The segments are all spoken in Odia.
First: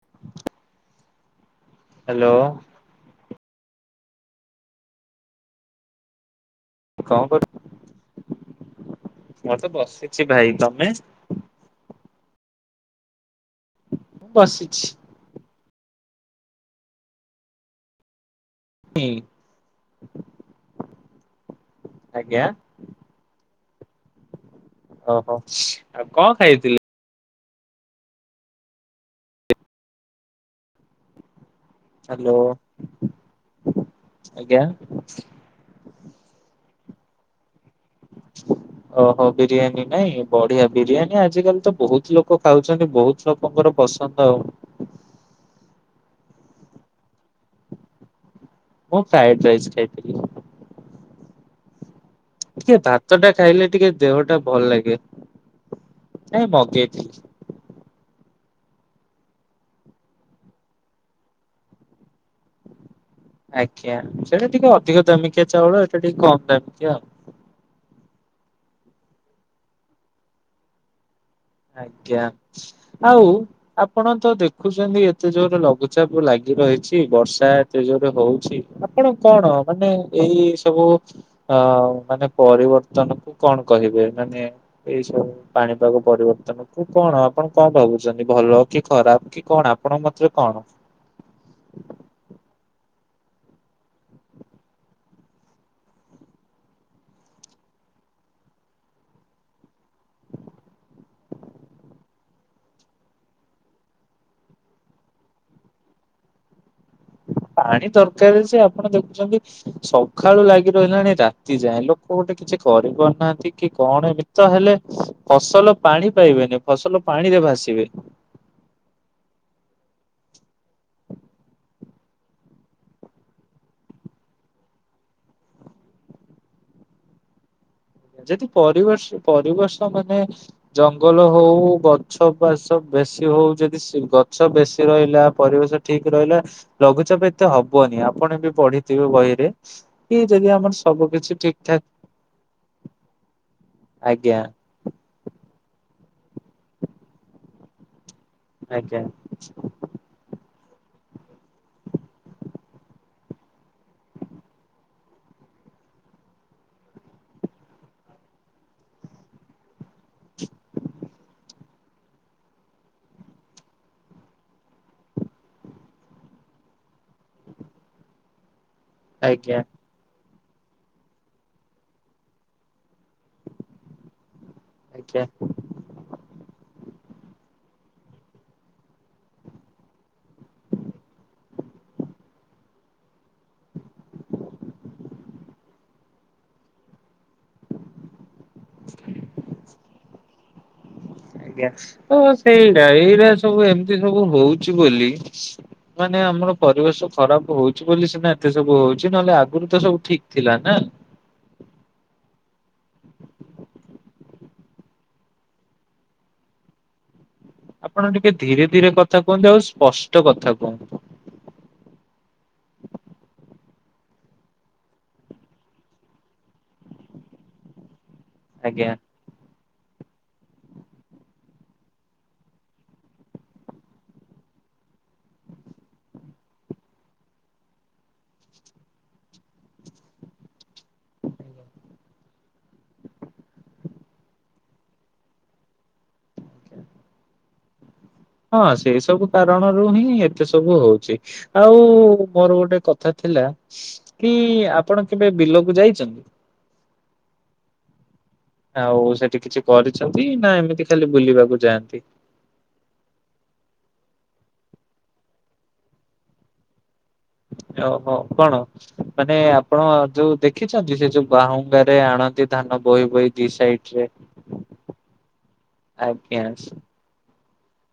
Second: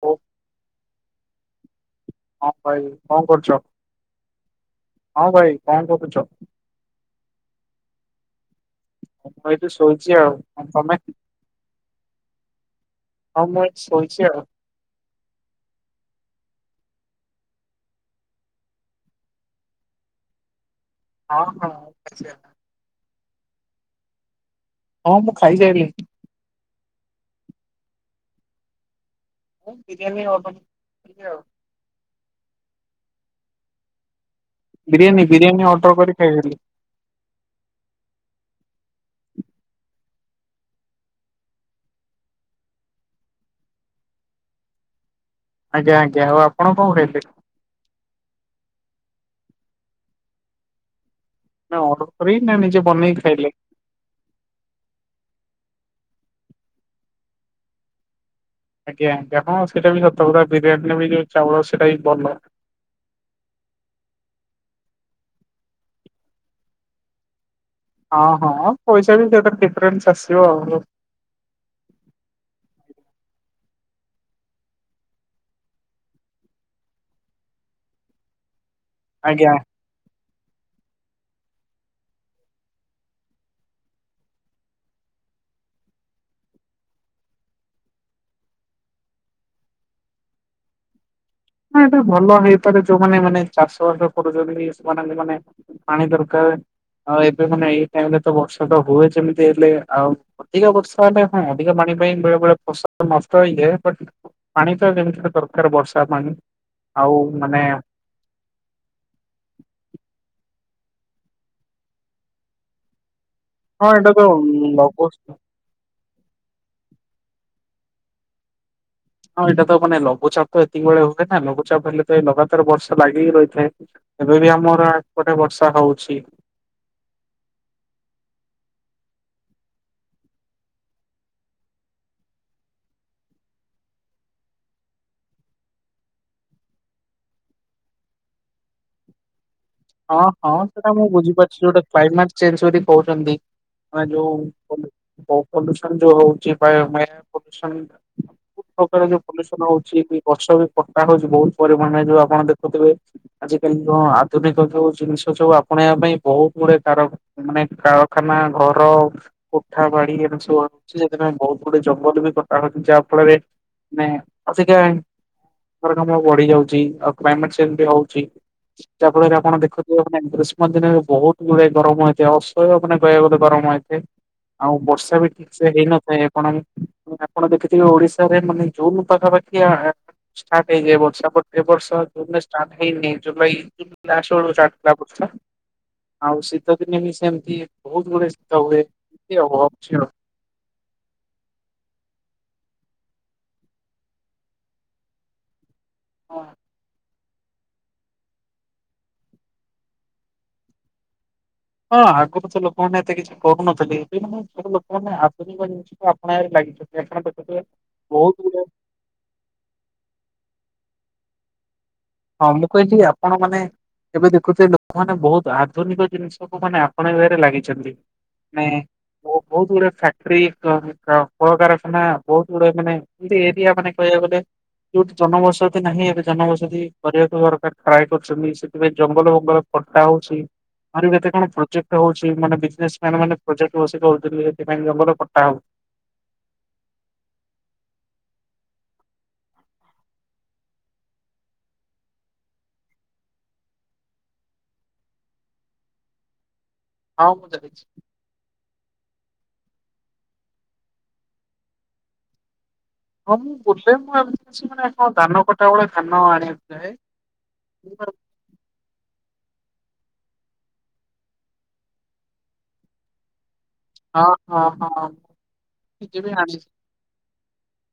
ଓ ହ୍ୟାଲୋ ହଁ ଭାଇ କଣ କରୁଛ? ହଁ ଭାଇ କଣ କରୁଛ? ଙ୍କ କର ମୁଁ ମୁ ଏଇଠି ତ ଶୋଇଛି ବସିଛି ଆଉ। ଭାଇ। ଆଉ ତମେ? ହଉ ମୁଁ ଏଇ ମୁଁ ଶୋଇଛି ଆଉ। ବସିଛି ହୁ ହଁ ହଁ ଖାଇସାରିଲିଣି। ଆଜ୍ଞା। ହଁ ମୁଁ ଓହୋ! ଖାଇସାଇଲିଣି। ଆଉ କଣ ଖାଇଥିଲେ ବିରିୟାନୀ [unintelligible] ଆଉ ହ୍ୟାଲୋ। ଆଜ୍ଞା ବିରିୟାନୀ ବିରିୟାନୀ ଅର୍ଡର କରି ଖାଇଦିଅନ୍ତୁ। [inaudible] ଓହୋ ବିରିୟାନୀ ନାଇଁ ବଢିଆ ବିରିୟାନୀ ଆଜିକାଲି ତ ବହୁତ ଲୋକ ଖାଉଛନ୍ତି। ବହୁତ ଲୋକଙ୍କର ପସନ୍ଦ ଆଉ। ଆଜ୍ଞା ଆଜ୍ଞା। ଆଉ ଆପଣ କଣ ଖାଇଲେ? ମୁଁ ଫ୍ରାଇଡ ରାଇସ ଖାଇଥିଲି। [unintelligible] ନା ଅଡ ଟିକେ ଭାତ ଟା ଖାଇଲେ ଟିକେ ଦେହ ଟା ଭଲ ଲାଗେ। ନାଇଁ ମଗେଇଥିଲ। ଆଜ୍ଞା ଆଜ୍ଞା ହଁ ସେଇଟା ବି ସତ କଥା ବିରିୟାନୀରେ ବି ଯୋଉ ଚାଉଳ ସେଟା ବି ଭଲ। ଆଜ୍ଞା ସେଟା ଟିକେ ଅଧିକ ଦାମିକିଆ ଚାଉଳ। ଏଇଟା ଟିକେ କମ ଦାମିକିଆ ଆଉ। ହଁ ହଁ ପଇସା ବି ଡିଫରେନ୍ସ ଆସିବ। ଆଜ୍ଞା। ଆଉ ଆପଣ ତ ଦେଖୁଛନ୍ତି ଏତେ ଜୋର ଲଘୁଚାପ ଲାଗି ଗି ରହିଁଛି ବର୍ଷା ଏତେ ଜୋରେ ହଉଛି। ଆପଣ କଣ ଆଜ୍ଞା ମାନେ ଏଇ ସବୁ ଅ ମାନେ ପରିବର୍ତ୍ତନ କୁ କଣ କହିବେ? ମାନେ ଏଇ ସବୁ ପାଣିପାଗ ପରିବର୍ତ୍ତନ। କୁ କଣ ଆପଣ କଣ ଭାବୁଛନ୍ତି ଭଲ କି ଖରାପ କି କଣ ଆପଣଙ୍କ ମତରେ କଣ? [inaudible] ହଁ ଏଟା ଭଲ ହେଇପାରେ ଯୋଉମାନେ ମାନେ ଚାଷ ବାସ କରୁଚନ୍ତି ସେମାନଙ୍କୁ ମାନେ ପାଣି ଦରକାର। ଆଉ ଏବେ ମାନେ ଏଇ ଟାଇମ୍ ରେ ତ ବର୍ଷା ତ ହୁଏ, ସେମିତି ହେଲେ। ଆଉ ଅଧିକା ବର୍ଷା ହେଲେ ହଁ ଅଧିକା ପାଣି [unintelligible] ପାଇଁ ବେଳେବେଳେ ଫସଲ ନଷ୍ଟ ହେଇଯାଏ। ବଟ୍ ପାଣି ତ ଯେମିତି ଦରକାର ବର୍ଷା ପାଣି। ଆଉ ମାନେ ପାଣି ଦରକାର ଯେ ଆପଣ ଦେଖୁଚନ୍ତି ସଖାଳୁ ଲାଗି ରହିଲାଣି ରାତି ଯାଏଁ ଲୋକ ଗୋଟେ କିଛି କରି ପାରୁନାହା ଏତିକି ହଁ ଏଇଟା କଣ ଏମିତ ତ ହେଲେ ଲଘୁ ହଁ ଫସଲ ପାଣି ପାଇବେନି। ଫସଲ ପାଣିରେ ଭାସିବେ। ହଁ ଏଇଟା ତ ମାନେ ଲଘୁଚାପ ତ ଏତିକି ବେଳେ ହୁଏ ନା। ଲଘୁଚାପ ହେଲେ ତ ଏଇ ଲଗାତାର ବର୍ଷ ଲାଗିକି ରହିଥାଏ। ଏବେ ବି ଆମର ଏପଟେ ବର୍ଷା ହଉଛି। [inaudible] ଯଦି ପରିବେଶ୍ ପରିବେଶ ମାନେ ଜଙ୍ଗଲ ହଉ ଗଛ ବାସ ବେଶୀ ହଉ ଯଦି ସେ ଗଛ ବେଶୀ ରହିଲା। ପରିବେଶ ଠିକ ରହିଲା। ଲଘୁଚାପ ଏତେ ହବନି। ଏ ଆପଣ ବି ପଢିଥିବେ ବହିରେ? କି ହଁ, ଯଦି ହଁ ଆମର ସେଟା ମୁଁ ସବୁ କିଛି ଠିକ ବୁଝିପାରଛି ଯୋଉଟା ଠାକ କ୍ଲାଇମେଟ୍ ଚେଞ୍ଜ କରି କହୁଚନ୍ତି ମାନେ ଯୋଉ ଆଜ୍ଞା [unintelligible] ଯୋଉ ହଉଚି ପାୟ ମାୟା ପଲୁସନ ଆଜ୍ଞା ଉପରେ ଯୋଉ ପଲୁସନ ହଉଛି କି ବର୍ଷା ବି କଟା ହଉଛି ବହୁତ ପରିମାଣରେ ଯୋଉ ଆପଣ ଦେଖୁଥିବେ ଆଜିକାଲି ଯୋ ଆଧୁନି ତ ଯୋଉ ଜିନିଷ ସବୁ ଆପଣେଇବା ପାଇଁ ବହୁତ ଗୁଡେ କାର ଏ ମାନେ କାରଖାନା, ଘର ଓ କୋଠ ବାଡି ଏମିତି ସବୁ ଅଛି ସେଥିପାଇଁ ବହୁତ ଗୁଡିଏ ଜଙ୍ଗଲ ବି କଟା ହଉଛି। ଯାହା ଫଳରେ ମାନେ [unintelligible] ଘର କାମ ବଢି ଯାଉଚି। ଆଉ କ୍ଲାଇମେଟ୍ ଚେଞ୍ଜ ବି ହଉଛି। ଯାହା ଫଳରେ ଆପଣ ଆଜ୍ଞା ଦେଖୁିଥିବେ ମାନେ ଦୃଶ ମାନେ ଦିନରେ ବହୁତ ଗୁଡେ ଗରମ ହେଇଥାଏ। ଅସହ୍ୟ ମାନେ କହିବାକୁ ଗଲେ ଗରମ ହୋଇଥାଏ। ଆଉ ବର୍ଷା ଆଜ୍ଞା ବି ଠିକ ସେ ହେଇନଥାଏ। ଏ କଣ କି ଆପଣ ଦେଖିଥିବେ ଓଡିଶାରେ ମାନେ ଜୁନୁ ପାଖାପାଖିଆ ଏ ଷ୍ଟାର୍ଟ ହେଇଯାଏ ବର୍ଷା ବଟ୍ ଏ ବର୍ଷ ଜୁନ୍ ରେ ଷ୍ଟାର୍ଟ ହେଇନି। ଜୁଲାଇ ଜୁଲ ଲାଷ୍ଟ ବେଳକୁ ଷ୍ଟାର୍ଟ ହେଲା ବର୍ଷା। ଆଉ ଶୀତ ଦିନେ ବି ସେମ୍ ଇଏ ବହୁତ ଗୁଡେ ଶୀତ ହୁଏ ଏ ଅଛି ଆଉ। ଆଜ୍ଞା ତ ସେଇଟା ଏଇଟା ସବୁ ଏମିତି ସବୁ ହଉଛି ବୋଲି ମାନେ ହଁ ଆମର ପରିବେଶ ଖରାପ ହଉଛି ବୋଲି ସିନା ଏତେ ସବୁ ହଉଛି। ନହେଲେ ଆଗରୁ ତ ସବୁ ଠିକ ଥିଲା ନା। ହଁ ଆଗରୁ ତ ଲୋକମାନେ ଏତେ କିଛି କରୁନଥିଲେ। ଏବେ ମାନେ ଏବେ ଲୋକମାନେ ଆଧୁନିକ ଜିନିଷକୁ ଆପଣାଇବାରେ ଲାଗ [unintelligible] ଆପଣ ଟିକେ ଧୀରେ ଧୀରେ କଥା କୁହନ୍ତୁ। ଆଉ ସ୍ପଷ୍ଟ କଥା କୁହନ୍ତୁ। ହଁ, ମୁଁ କହିଲି ଆପଣ ମାନେ ଏବେ ଦେଖୁଥିବେ ଲୋକମାନେ ବହୁତ ଆଧୁନିକ ଜିନିଷକୁ ମାନେ ଆପଣେଇବାରେ ଲାଗିଛନ୍ତି। ନାଇଁ, ଆଜ୍ଞା ଓ ବହୁତ ଗୁଡେ ଫ୍ୟାକ୍ଟ୍ରି କହ କ-କଳକାରଖାନା ବହୁତ ଗୁଡେ ମାନେ ଏମତି ଏରିଆ ମାନେ କହିବାକୁ ଗଲେ ଯୋଉଠି ଜନବସତି ନାହିଁ। ଏବେ ଜନବସତି କରିବାକୁ ଘରକା ଟ୍ରାଏ କରୁଛନ୍ତି। ସେଥିପାଇଁ ଜଙ୍ଗଲ ବଙ୍ଗଲ ଖଟା ହଉଛି। ଆରି କେତେ କଣ ପ୍ରୋଜେକ୍ଟ ହଉ ସେ ମାନେ ବିଜନେସ୍ ମ୍ୟାନ୍ ମାନେ ପ୍ରୋଜେକ୍ଟ ବସି କହୁଥିଲେ, ସେପାଇଁ ଜଙ୍ଗଲ କଟା ହଉ ହଁ ସେଇ ସବୁ କାରଣରୁ ହିଁ ଏତେ ସବୁ ହଉଛି। ଆଉ ମୋର ଗୋଟେ କଥା ଥିଲା। ଲା, କି ଆପଣ କେବେ ବିଲକୁ ଯାଇଚନ୍ତି? ହଁ, ମୁଁ ଯାଇଛି। ଆଉ ସେଠି କିଛି କରିଛନ୍ତି ନା ଏମିତି ଖାଲି ବୁଲିବାକୁ ଯାଆନ୍ତି? ହଁ ମୁଁ ବୁଲେ। ମୁଁ ଏମିତି କିଛି ମାନେ କଣ ଧାନ କଟା ବେଳେ ଧାନ ଆଣିବାକୁ ଯାଏ। ଓ ହୋ, କଣ ମାନେ ଆ ଆପଣ ଯୋଉ ଦେଖିଛନ୍ତି ସେ ଯୋଉ ବାହୁଙ୍ଗାରେ ଆଣନ୍ତି ଧାନ ବୋହି ବୋହି ଦି ସାଇ ହଁ ହଁ ହଁ। ନିଜେ ବି ଆଣିଛି ଆଜ୍ଞା।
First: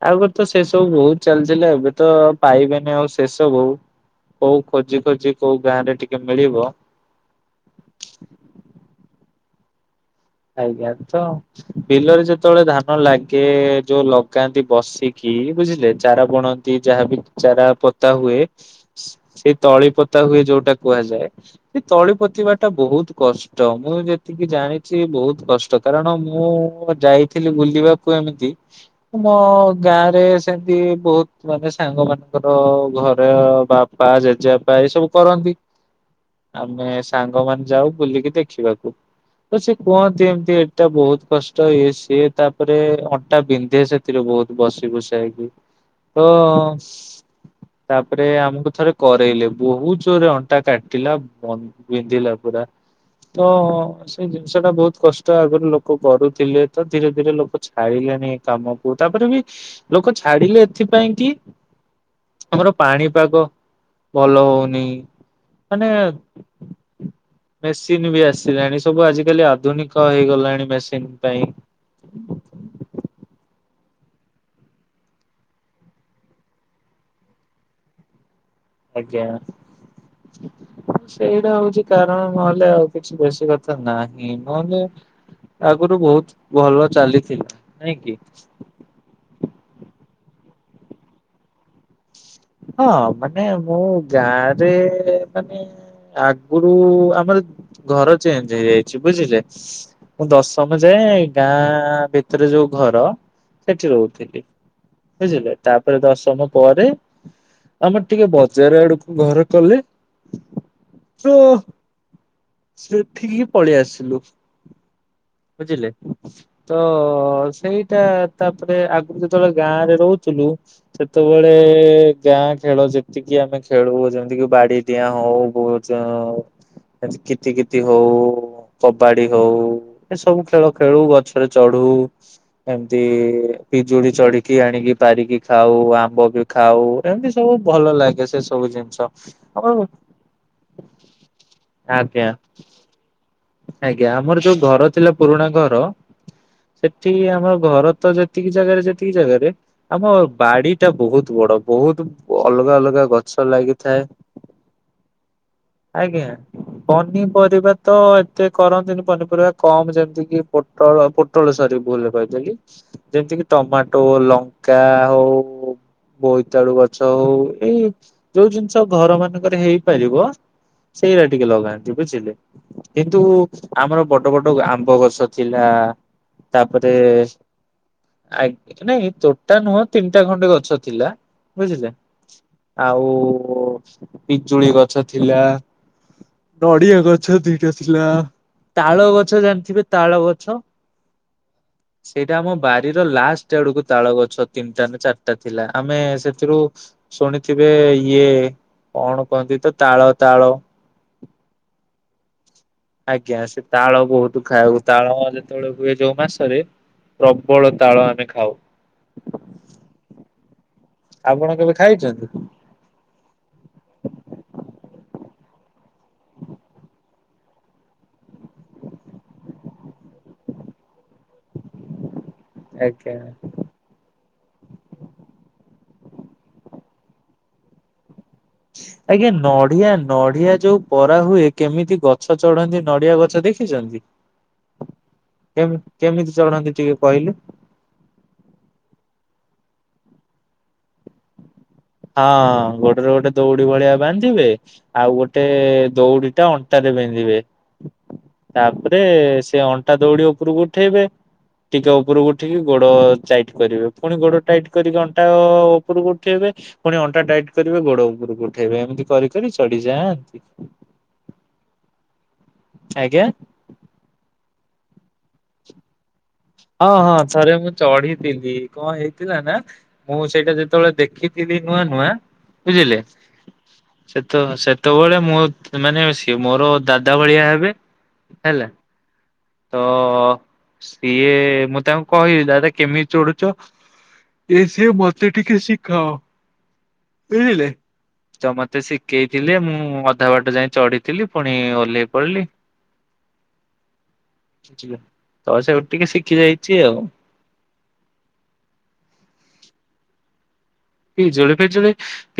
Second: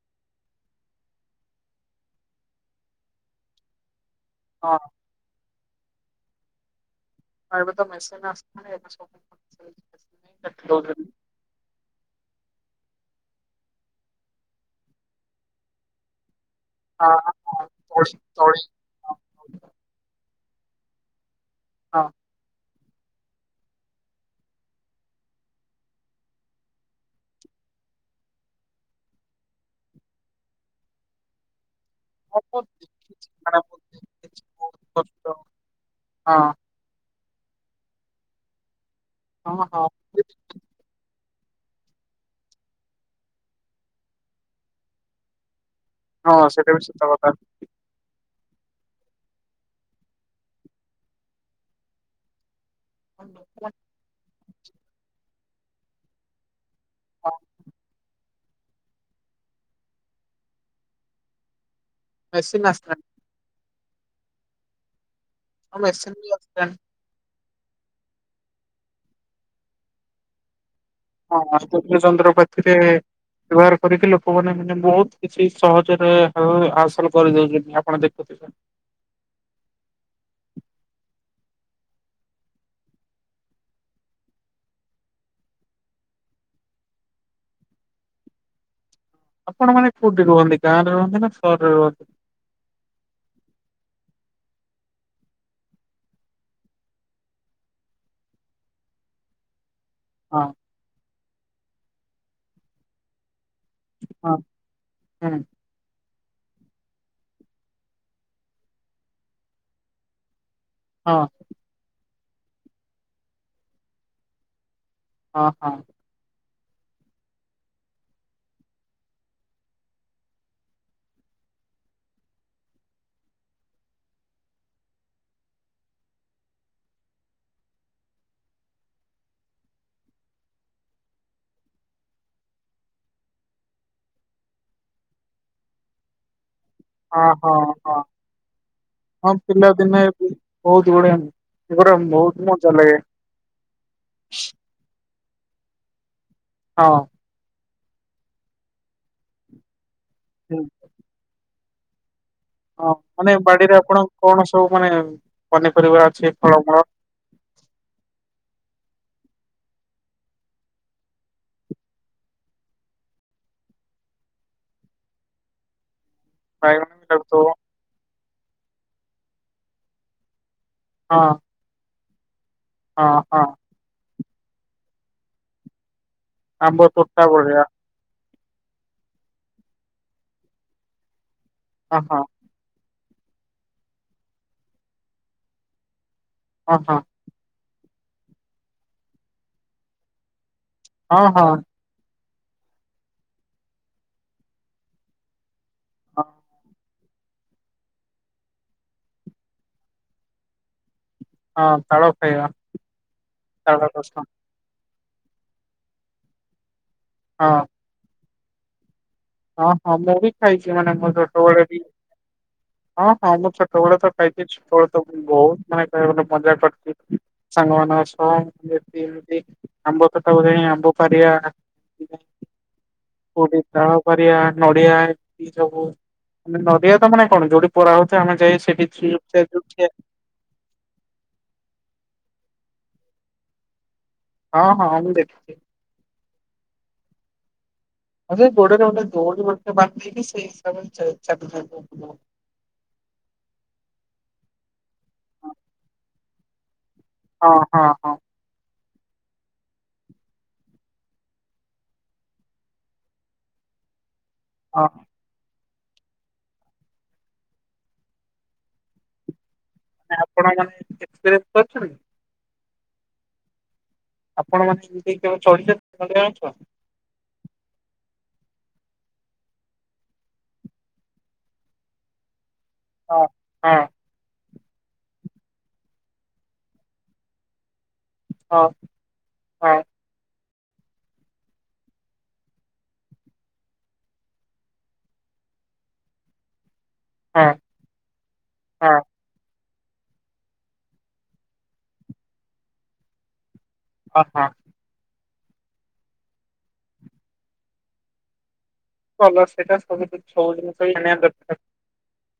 ଆଉ ଗୋଟେ ତ ଶେଷ ତ ବହୁତ ଚାଲିଥିଲା, ଏବେ ତ ପାଇଵାନି ଆଉ ଶେଷବୁ କୋଉ ହଁ ଖୋଜି ଖୋଜି କୋଉ ଗାଁରେ ଟିକେ ମିଳିବ ଆଉ ଏବେ ତ ମେସେନ୍ ଆସିଲାଣି ଏବେ ସବୁ କାଟି ଆଜ୍ଞା ଦଉଛନ୍ତି। ତ ବିଲରେ ଯେତେବେଳେ ଧାନ କ ଲାଗେ ଯୋଉ ଲଗାନ୍ତି ବସିକି ବୁଝିଲେ ଚାରା ବୁଣନ୍ ନ୍ତି ଯାହା ଆ ବି ଚାରା ପୋତା ତଳି ହୁଏ ତଳି ସେଇ ତଳି ପୋତା ହୁଏ ଯୋଉଟା କୁହାଯାଏ। ସେ ହଁ ତଳି ପୋତିବା ଟା ବହୁତ କଷ୍ଟ ମୁଁ ଯେତିକି ଜାଣି ଚି ବହୁତ କଷ୍ଟ କାରଣ ମୁଁ ଯାଇଥିଲି ବୁଲିବାକୁ ଏମିତି ମୋ ଗାଁ ରେ ସେମିତି ବହୁତ ମାନେ ସାଙ୍ଗ ହଁ ମାନଙ୍କର ମୁଁ ଘରେ ଦେଖିଛି ମାନେ ମୁଁ ବାପା ଦେଖିଛି ଜେଜେବାପା ବହୁତ ଏଇସବୁ କଷ୍ଟ କରନ୍ତି। ଆମେ ସାଙ୍ଗମାନେ ଯାଉ ବୁଲିକି ଦେଖିବାକୁ ହଁ ତ ହଁ ସେ ହଁ। କୁହନ୍ତି ଏମତି ଏଟା ବହୁତ କଷ୍ଟ ହୁଏ ସିଏ ତାପରେ ଅଣ୍ଟା ବିନ୍ଧେ ସେଥିରେ ବହୁତ ବସି ବୁସା ହେଇକି। ହଁ ସେଇଟା ବି ସତ କଥା। [unintelligible] ଏ ଆମକୁ ଥରେ କରେଇଲେ ବହୁତ ଜୋରରେ ଅଣ୍ଟା କାଟିଲା ବିନ୍ଧିଲା ପୁରା। ତ ସେଇ ଜିନିଷ ଟା ବହୁତ କଷ୍ଟ ଆଗରୁ ଲୋକ କରୁଥିଲେ। ତ ଧୀରେ ଧୀରେ ଲୋକ ଛାଡ଼ିଲେଣିି କାମକୁ ତାପରେ ବି ଲୋକ ଛାଡିଲେ ଏଥିପାଇଁ କି ମେସିନ୍ ଆମର ଆସିଲାଣି ପାଣିପାଗ ଭଲ ହଉନି। ମାନେ [unintelligible] ମେସିନ ବି ଆସିଲାଣି ସବୁ ଆଜିକାଲି ଆଧୁନିକ ହେଇଗଲାଣି ବେସି। ହଁ ଯନ୍ତ୍ରପାତିରେ କରିକି ଲୋକମାନେ ମାନେ ବହୁତ କିଛି ସହଜରେ ହାସଲ କରିଦଉଛନ୍ତି ଆପଣ ଦେଖୁଥିବେ। ଆଜ୍ଞା। ସେଇଟା ହଉଛି କାରଣ ନହେଲେ ଆଉ କିଛି ବେଶୀ କଥା ନାହିଁ ନହେଲେ ଆଗରୁ ବହୁତ ଭଲ ଚାଲିଥିଲା ନାଇଁ କି? ଆପଣ ମାନେ କୋଉଠି ରୁହନ୍ତି ଗାଁ ରେ ରୁହନ୍ତି ନା ସହରରେ ରୁହନ୍ତି? ହଁ ମାନେ ମୁଁ ଗାଁରେ ମାନେ ଆଗରୁ ଆମର ଘର ଚେଞ୍ଜ ହେଇଯାଇଛି ବୁଝିଲେ। ମୁଁ ହଁ ଦଶମ ଯାଏ ଗାଁ ଭିତରେ ଯୋଉ ଘର ସେଠି ହଁ ରହୁଥିଲି ହୁଁ ବୁଝିଲେ ତାପରେ ଦଶମ ପରେ ଆମର ଟିକେ ବଜାର ଆଡକୁ ଘର କଲେ ସୋ ସେଠିକି ହିଁ ପଳେଇ ଆସିଲୁ। ହଁ ହଁ ହଁ ବୁଝିଲେ। ତ ସେଇଟା ତାପରେ ଆଗରୁ ଯେତେବେଳେ ଗାଁରେ ରହୁଥିଲୁ ସେତେବେଳେ ଗାଁ ଖେଳ ଯେତିକି ଆମେ ଖେଳୁ ଯେମିତିକି ବାଡିଡିଆଁ ହଉ ବୋଚୋ କିତି କିତି ହଉ। କବାଡି ହଉ ଏ ସବୁ ଖେଳ ଖେଳୁ ଗଛରେ ଚଢୁ ଏମିତି ପିଜୁଳି ଚଢିକି ଆଣିକି ପାରିକି ଖାଉ ଆମ୍ବ ବି ଖାଉ ହଁ ଏମିତି ସବୁ ହଁ ଭଲ ହଁ। ଲାଗେ ସେ ସବୁ ଜିନିଷ ହଁ ଆମର ଏଗୁଡ଼ାମ ଆଜ୍ଞା ବହୁତ ମଜା ଲାଗେ। ଆଜ୍ଞା ଆମର ଯୋଉ ଘର ଥିଲା ପୁରୁଣା ଘର ହଁ। ସେଠି ଆମର ଘର ତ ଯେତିକି ଜାଗାରେ ଯେତିକି ଜାଗାରେ ଆମ ହୁଁ। ବାଡି ଟା ବହୁତ ବଡ ବହୁତ ଅଲଗା ହଁ ଅଲଗା ମାନେ ଗଛ ବାଡିରେ ଲାଗିଥାଏ ଆପଣଙ୍କ କଣ ସବୁ ମାନେ ପନିପରିବା ଅଛି ଆଜ୍ଞା ଫଳମୂଳ ଅନି ପରିବା ତ ଏତେ କରନ୍ତିନି ପନିପରିବା କମ ଯେମିତି ପୋଟଳ ପୋଟଳ ସରି ଭୁଲରେ କହିଦେଲି ଯେମତିକି ଟମାଟୋ ଲଙ୍କା ହଉ ବୋଇତାଳୁ ବାଇଗଣ ବି ଗଛ ହଉ ଲାଗୁଥିବ ଏଇ ଯୋଉ ଜିନିଷ ଘର ମାନଙ୍କରେ ହେଇପାରିବ ସେଇରା ହଁ ଟିକେ ଲଗାନ୍ତୁ ବୁଝିଲେ। ହଁ କିନ୍ତୁ ହଁ ଆମର ବଡ ବଡ ବଡ ଆମ୍ବ ଗଛ ଥିଲା ଆମ୍ୱ ତୋଟା ଭଳିଆ। ଆଗ୍ ନାଇଁ, ତୋଟା ନୁହଁ ତିନିଟା ଖଣ୍ଡେ ଗଛ ଥିଲା ବୁଝିଲେ। ହଁ ହଁ ଆଉ ଓ ପିଜୁଳି ଗଛ ଥିଲା, ହଁ ହଁ ନଡ଼ିଆ ଗଛ ଦିଟା ଥିଲା, ତାଳ ଗଛ ଜାଣିଥିବେ, ତାଳ ଗଛ। ହଁ ହଁ। ସେଇଟା ଆମ ବାରିର ଲାଷ୍ଟ ଆଡକୁ ତାଳ ଗଛ ତିନିଟା ନା ଚାରିଟା ଥିଲା। ଆମେ ହଁ ସେଥିରୁ ଶୁଣିଥିବେ ଇଏ କଣ କହନ୍ତି ତ, ତାଳ ତାଳ ହଁ ତାଳ ଖାଇବା। ଆଜ୍ଞା। ସେ ତାଳ ବହୁତ ଖାଉ। ତାଳ ଯେତେବେଳେ ହୁଏ ଯୋଉ ମାସରେ ହଁ। ପ୍ରବଳ ତାଳ ଆମେ ଖାଉ। ହଁ ହଁ ମୁଁ ବି ଖାଇଛି। ମାନେ ମୋ ଆପଣ ଛୋଟବେଳେ କେବେ ବି ଖାଇଛନ୍ତି ହଁ ହଁ ମୁଁ ଛୋଟବେଳେ ତ ଖାଇଛି। ଛୋଟବେଳେ ତ ବହୁତ ମାନେ କହିଆକୁ ଗଲେ ମଜା କରିଛି। ସାଙ୍ଗମାନଙ୍କ ସହ, [unintelligible] ମିଶି ଆମ୍ବତୋଟାକୁ ଯାଇ ଆମ୍ବ ପାରିଆ ଆଜ୍ଞା। କୋଉଠି ତାଳ ନଡିଆ ଏମତି ସବୁ ମାନେ, ନଡିଆ ତ ମାନେ କଣ ଯୋଉଠି ପରା ହଉଛି ଆଜ୍ଞା, ନଢ଼ିଆ ନଢ଼ିଆ ଯୋଉ ପରା ହୁଏ, କେମିତି ଗ ଗଛ ଚଢନ୍ତି, ନଡିଆ ଗଛ ଦେଖିଛନ୍ତି? ହଁ ହଁ, ମୁଁ ଦେଖିଛି। ଚଢ଼ନ୍ତି ଟିକେ କହିଲେ? ଆରେ ଗୋଡରେ ଗୋଟେ ଦଉଡ଼ି ଗୋଟେ ଭଳିଆ ବାନ୍ଧି ଦେଇକି, ସେଇ ହିସାବରେ ଚାଲି ଚାଲିଥାନ୍ତି ଆଉ। ହଁ ଗୋଡ଼ରେ ଗୋଟେ ଦଉଡି ଭଳିଆ ବାନ୍ଧିବେ, ଆଉ ଗୋଟେ ଦଉଡିଟା ଅନ୍ ଅଣ୍ଟାରେ ପିନ୍ଧିବେ। ହଁ ହଁ ତାପରେ ସେ ଅଣ୍ଟା ଦଉଡି ଉପରକୁ ଉଠେଇବେ ଟିକେ ଓପରକୁ ଉଠିକି ଗୋଡ ଚାଇଟ୍ କରିବେ। ପୁଣି ଗୋଡ ଟାଇଟ୍ ହଁ କରିକି, ଅଣ୍ଟା ଓ ଓପରକୁ ଉଠେଇବେ ପୁଣି ଅଣ୍ଟା ଟାଇଟ୍ କରିବେ ଗୋଡ ଉପରକୁ ଉଠେଇବେ, ଏମିତି କରି କରି ସେ ଚଢ଼ିଯାଆନ୍ତି। ଆପଣ ମାନେ ଏକ୍ସପିରିଏନ୍ସ କରିଛନ୍ତି? ଆଜ୍ଞା? ଆପଣ ମାନେ କେହି କେବେ ଚଢ଼ିଛନ୍ତି ନଡ଼ିଆ ଗଛ? ହଁ ହଁ। ଥରେ ମୁଁ ଚଢିଥିଲି। କଣ ହେଇଥିଲା ନା, ମୁଁ ସେଇଟା ଯେତେବେଳେ ଦେଖିଥିଲି ଏଇ ନୂଆ ନୂଆ ବୁଝିଲେ, ହଁ ହଁ ସେ ତ ସେ ସେତେବେଳେ ମୋ ମାନେ ସିଏ ମୋର ଦାଦା ଭଳିଆ ହେବେ ହଁ ହେଲା, ତ ହଁ କିଏ, ମୁଁ ତାଙ୍କୁ କହିଲି ଦାଦା କେମିତି ଚଢୁଛ? ଯେ ସିଏ ମୋତେ ଟିକେ ଶିଖାଅ? ହଁ ବୁଝିଲେ, ତ ମତେ ହଁ ଶିଖେଇଥିଲେ ମୁଁ ମୁଁ ଅଧା ବାଟ ଯାଇଁ ଚଢିଥିଲି, ପୁଣି ଓହ୍ଲେଇ ପଡିଲି ହ ହଁ। ବୁଝିଲେ ତ ସେଇଟୁ ଟିକେ ଶିଖି ଯାଇଛି ଆଉ। କଲ ସେଇଟା ସବୁଠୁ ସବୁଦିନ ପିଜୁଳି ଫିଜୁଳି।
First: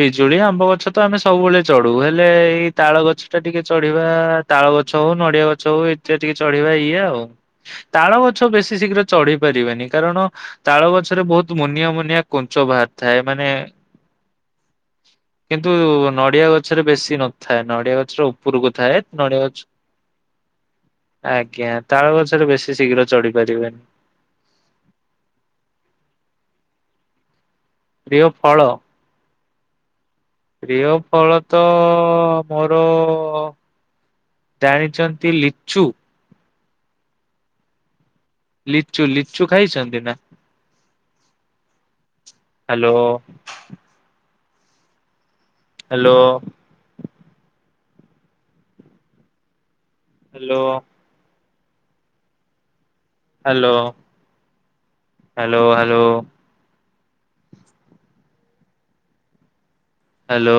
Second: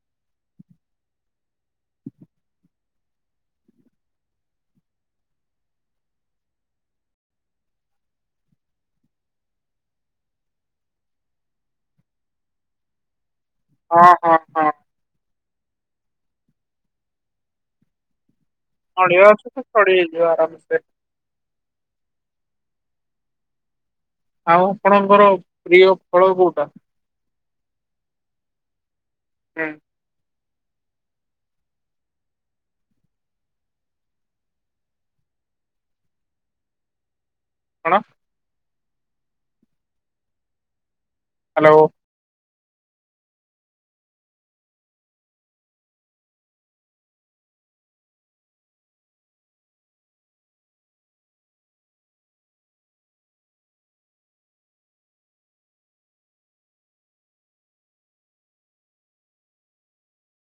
ପିଜୁଳି ଆମ୍ବ ଗଛ ତ ଆମେ ସବୁବେଳେ ଚଢୁ, ହେଲେ ଏଇ ତାଳ ଗଛ ଟା ଟିକେ ଚଢିବା, ତାଳ ଗଛ ହଉ, ନଡିଆ ଗଛ ହଉ, ଏଥିରେ ଟିକେ ଚଢିବା ଇଏ ଆଉ। ତାଳ ଗଛ ବେଶୀ ଶୀଘ୍ର ଚଢି ପାରିବେନି, କାରଣ ତାଳ ଗଛରେ ବହୁତ ମୁନିଆ ମୁନିଆ କୁଞ୍ଚ ବାହାରିଥାଏ। ହଁ-ହଁ-ହଁ। କିନ୍ତୁ ନଡିଆ ଗଛରେ ବେଶୀ ନଥାଏ। ନଡିଆ ଗଛର ଉ ପୁରୁକୁ ଥାଏ ନଡିଆ ନଡ଼ିଆ ତ ଗଛ। ଚଢି ହେଇଯିବ ଆରାମସେ। ଆଜ୍ଞା। ତଳ ଗଛରେ ବେଶୀ ଯେ ଶୀଘ୍ର ଚଢି ପାରିବେ। ଆଉ ଆପଣଙ୍କର ପ୍ରିୟ ଫଳ କୋଉଟା? ପ୍ରିୟ ଫଳ? ଆଁ ପ୍ରିୟ ଫଳ ତ ମୋର। ଜାଣିଚନ୍ତି ଲିଚୁ? କଣ? ଲିଚୁ ଲିଚୁ ଖାଇଛନ୍ତି ନା? Hello. Hello. Hello. Hello. Hello hello hello. Hello.